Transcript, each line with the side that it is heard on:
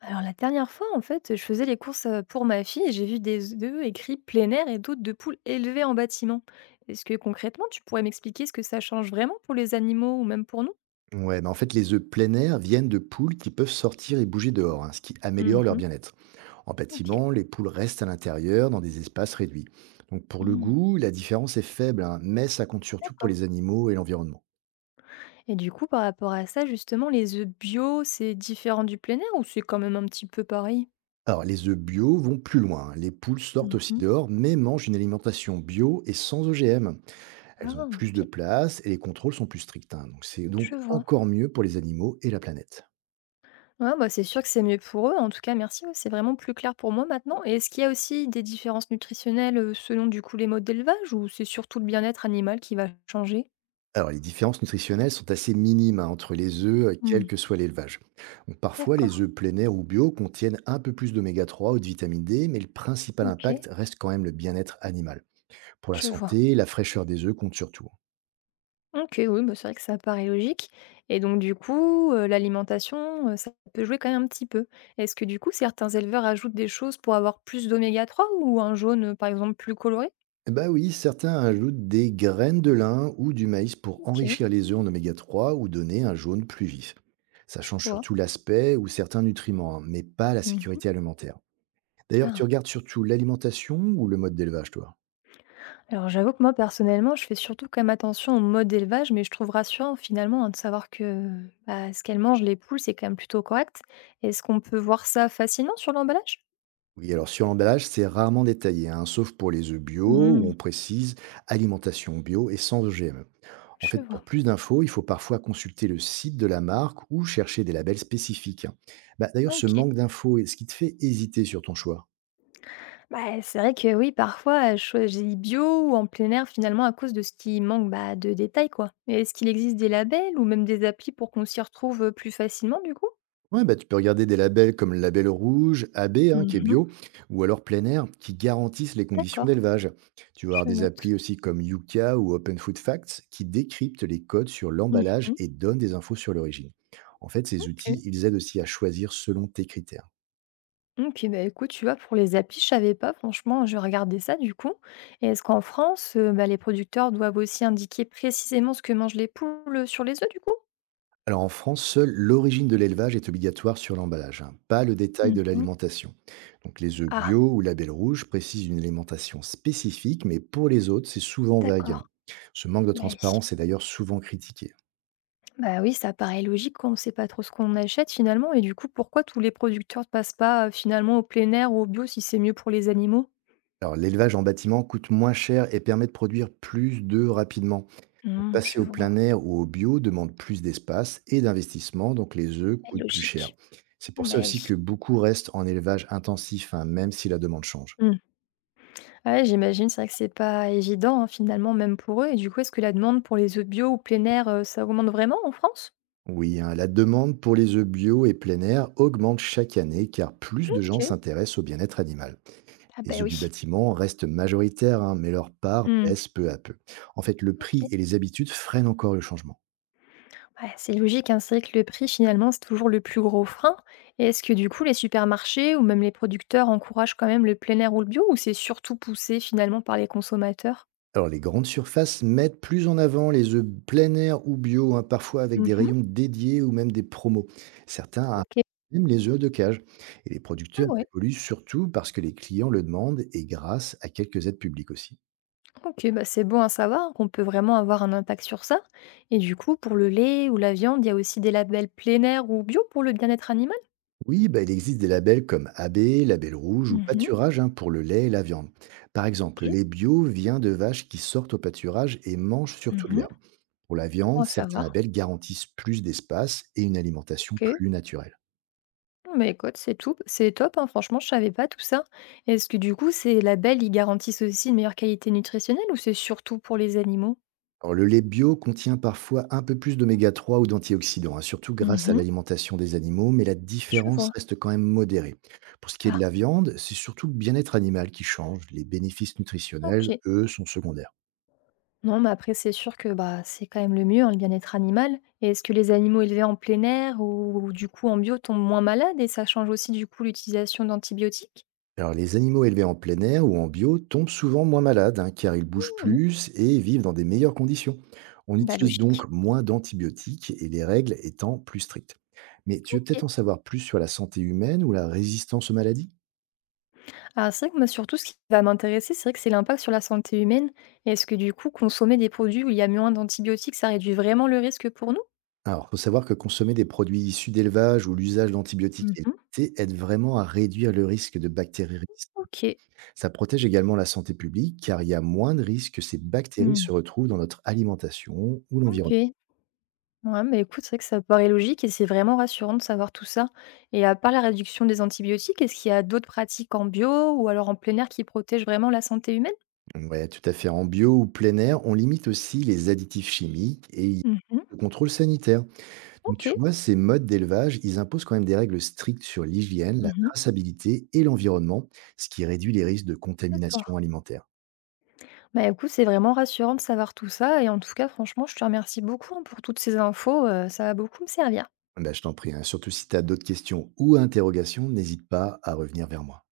left: Alors la dernière fois, en fait, je faisais les courses pour ma fille et j'ai vu des œufs écrits plein air et d'autres de poules élevées en bâtiment. Est-ce que concrètement, tu pourrais m'expliquer ce que ça change vraiment pour les animaux ou même pour nous?
right: Ouais, mais en fait, les œufs plein air viennent de poules qui peuvent sortir et bouger dehors, hein, ce qui améliore leur
left: Mhm.
right: bien-être. En
left: Ok.
right: bâtiment, les poules restent à l'intérieur dans des espaces réduits. Donc pour le
left: Hmm.
right: goût, la différence est faible, hein, mais ça compte surtout pour
left: D'accord.
right: les animaux et l'environnement.
left: Et du coup, par rapport à ça, justement, les œufs bio, c'est différent du plein air ou c'est quand même un petit peu pareil?
right: Alors les œufs bio vont plus loin, hein. Les poules sortent aussi
left: Mhm.
right: dehors, mais mangent une alimentation bio et sans OGM. Elles ont
left: Ah,
right: plus de
left: ok.
right: place et les contrôles sont plus stricts, hein, donc c'est donc
left: Je vois.
right: encore mieux pour les animaux et la planète.
left: Ouais, bah, c'est sûr que c'est mieux pour eux. En tout cas, merci, ouais, c'est vraiment plus clair pour moi maintenant. Et est-ce qu'il y a aussi des différences nutritionnelles selon du coup les modes d'élevage ou c'est surtout le bien-être animal qui va changer?
right: Alors, les différences nutritionnelles sont assez minimes hein, entre les œufs, quel
left: Hmm.
right: que soit l'élevage. Donc, parfois, les
left: D'accord,
right: œufs plein air ou bio contiennent un peu plus d'oméga 3 ou de vitamine D, mais le principal
left: ok,
right: impact reste quand même le bien-être animal. Pour la
left: je vois.
right: santé, la fraîcheur des œufs compte surtout.
left: Ok, oui, bah, c'est vrai que ça paraît logique. Et donc du coup, l'alimentation, ça peut jouer quand même un petit peu. Est-ce que du coup, certains éleveurs ajoutent des choses pour avoir plus d'oméga 3 ou un jaune, par exemple, plus coloré?
right: Eh bah oui, certains ajoutent des graines de lin ou du maïs pour
left: Ok,
right: enrichir les œufs en oméga 3 ou donner un jaune plus vif. Ça
left: je
right: change
left: vois.
right: surtout l'aspect ou certains nutriments, hein, mais pas la
left: Hmm.
right: sécurité alimentaire. D'ailleurs, tu
left: Ah,
right: regardes surtout l'alimentation ou le mode d'élevage, toi?
left: alors j'avoue que moi personnellement, je fais surtout quand même attention au mode d'élevage, mais je trouve rassurant finalement, hein, de savoir que bah, ce qu'elles mangent, les poules, c'est quand même plutôt correct. Est-ce qu'on peut voir ça facilement sur l'emballage?
right: Oui, alors sur l'emballage, c'est rarement détaillé, hein, sauf pour les œufs bio où
left: Hmm,
right: on précise alimentation bio et sans OGM. En
left: je
right: fait,
left: vois.
right: pour plus d'infos, il faut parfois consulter le site de la marque ou chercher des labels spécifiques, hein. Bah, d'ailleurs,
left: Ah,
right: ce
left: ok.
right: manque d'infos est ce qui te fait hésiter sur ton choix.
left: Bah, c'est vrai que oui, parfois, je choisis bio ou en plein air finalement à cause de ce qui manque, bah, de détails, quoi. Mais est-ce qu'il existe des labels ou même des applis pour qu'on s'y retrouve plus facilement du coup?
right: Ouais, bah, tu peux regarder des labels comme le label rouge, AB, hein, qui est
left: Mhm,
right: bio, ou alors plein air, qui garantissent les conditions
left: d'accord,
right: d'élevage. Tu vas avoir
left: je
right: des
left: note.
right: applis aussi comme Yuka ou Open Food Facts qui décryptent les codes sur
left: Mhm,
right: l'emballage et donnent des infos sur l'origine. En fait, ces
left: ok.
right: outils, ils aident aussi à choisir selon tes critères.
left: OK, bah, écoute, tu vois, pour les applis, je savais pas, franchement, je regardais ça du coup. Et est-ce qu'en France, bah, les producteurs doivent aussi indiquer précisément ce que mangent les poules, sur les œufs du coup?
right: Alors en France, seule l'origine de l'élevage est obligatoire sur l'emballage, hein, pas le détail de
left: Mmh.
right: l'alimentation. Donc les œufs
left: Ah,
right: bio ou label rouge précisent une alimentation spécifique, mais pour les autres, c'est souvent vague, hein.
left: d'accord,
right: Ce manque de
left: bah oui.
right: transparence est d'ailleurs souvent critiqué.
left: Bah oui, ça paraît logique quand on ne sait pas trop ce qu'on achète finalement. Et du coup, pourquoi tous les producteurs ne passent pas, finalement au plein air ou au bio si c'est mieux pour les animaux?
right: Alors l'élevage en bâtiment coûte moins cher et permet de produire plus d'œufs rapidement. Donc,
left: Mmh,
right: passer
left: je
right: au plein
left: vois,
right: air ou au bio demande plus d'espace et d'investissement, donc les œufs
left: bah
right: coûtent plus cher.
left: logique,
right: C'est pour ça
left: bah
right: aussi
left: oui.
right: que beaucoup restent en élevage intensif, hein, même si la demande change.
left: Mmh. Ouais, j'imagine, c'est vrai que c'est pas évident, hein, finalement, même pour eux. Et du coup, est-ce que la demande pour les œufs bio ou plein air, ça augmente vraiment en France?
right: Oui, hein, la demande pour les œufs bio et plein air augmente chaque année car plus de gens
left: OK.
right: s'intéressent au bien-être animal.
left: Ah
right: Les
left: bah
right: œufs du
left: oui.
right: bâtiment restent majoritaires, hein, mais leur part
left: Mmh.
right: baisse peu à peu. En fait, le prix
left: OK.
right: et les habitudes freinent encore le changement.
left: Bah, c'est logique, hein, c'est vrai que le prix, finalement, c'est toujours le plus gros frein. Et est-ce que, du coup, les supermarchés ou même les producteurs encouragent quand même le plein air ou le bio ou c'est surtout poussé, finalement, par les consommateurs?
right: Alors, les grandes surfaces mettent plus en avant les œufs plein air ou bio, hein, parfois avec des
left: Mmh.
right: rayons dédiés ou même des promos. Certains arrivent
left: OK.
right: même les œufs de cage. Et les
left: Ah
right: producteurs
left: ouais.
right: évoluent surtout parce que les clients le demandent et grâce à quelques aides publiques aussi.
left: OK, bah, c'est bon à savoir qu'on peut vraiment avoir un impact sur ça. Et du coup, pour le lait ou la viande, il y a aussi des labels plein air ou bio pour le bien-être animal?
right: Oui, bah, il existe des labels comme AB, Label Rouge ou Pâturage hein, pour le lait et la viande. Par exemple, le
left: OK.
right: lait bio vient de vaches qui sortent au pâturage et mangent surtout de
left: Mmh mh.
right: l'herbe. Pour la
left: Bon
right: viande,
left: à
right: certains
left: savoir.
right: labels garantissent plus d'espace et une alimentation
left: OK.
right: plus naturelle.
left: Bon, bah, écoute, c'est tout, c'est top, hein, franchement, je savais pas tout ça. Est-ce que du coup, ces labels, ils garantissent aussi une meilleure qualité nutritionnelle ou c'est surtout pour les animaux?
right: Alors, le lait bio contient parfois un peu plus d'oméga 3 ou d'antioxydants, hein, surtout grâce à
left: Mmh.
right: l'alimentation des animaux, mais la
left: Je
right: différence
left: vois.
right: reste quand même modérée. Pour ce qui est de
left: Ah,
right: la viande, c'est surtout le bien-être animal qui change. Les bénéfices nutritionnels,
left: OK.
right: eux, sont secondaires.
left: Non, mais après, c'est sûr que, bah, c'est quand même le mieux, hein, le bien-être animal. Et est-ce que les animaux élevés en plein air ou du coup en bio tombent moins malades et ça change aussi, du coup, l'utilisation d'antibiotiques?
right: Alors, les animaux élevés en plein air ou en bio tombent souvent moins malades, hein, car ils bougent
left: Mmh.
right: plus et vivent dans des meilleures conditions. On
left: Bah,
right: utilise
left: logique.
right: donc moins d'antibiotiques et les règles étant plus strictes. Mais tu veux peut-être
left: OK.
right: en savoir plus sur la santé humaine ou la résistance aux maladies?
left: Alors c'est vrai que moi surtout ce qui va m'intéresser, c'est vrai que c'est l'impact sur la santé humaine. Est-ce que du coup, consommer des produits où il y a moins d'antibiotiques, ça réduit vraiment le risque pour nous?
right: Alors, faut savoir que consommer des produits issus d'élevage ou l'usage d'antibiotiques est
left: Mhm.
right: limité aide vraiment à réduire le risque de bactéries résistantes.
left: OK.
right: Ça protège également la santé publique car il y a moins de risques que ces bactéries se
left: Mmh.
right: retrouvent dans notre alimentation ou l'environnement.
left: OK. Ouais, mais écoute, c'est vrai que ça paraît logique et c'est vraiment rassurant de savoir tout ça. Et à part la réduction des antibiotiques, est-ce qu'il y a d'autres pratiques en bio ou alors en plein air qui protègent vraiment la santé humaine?
right: Ouais, tout à fait. En bio ou plein air, on limite aussi les additifs chimiques et il y a
left: Mhm.
right: le contrôle sanitaire. Donc, tu
left: OK.
right: vois, ces modes d'élevage, ils imposent quand même des règles strictes sur l'hygiène, la
left: Mhm.
right: traçabilité et l'environnement, ce qui réduit les risques de
left: D'accord.
right: contamination alimentaire.
left: Bah écoute, c'est vraiment rassurant de savoir tout ça. Et en tout cas, franchement, je te remercie beaucoup, hein, pour toutes ces infos. Ça va beaucoup me servir.
right: Bah, je t'en prie, hein. Surtout si tu as d'autres questions ou interrogations, n'hésite pas à revenir vers moi.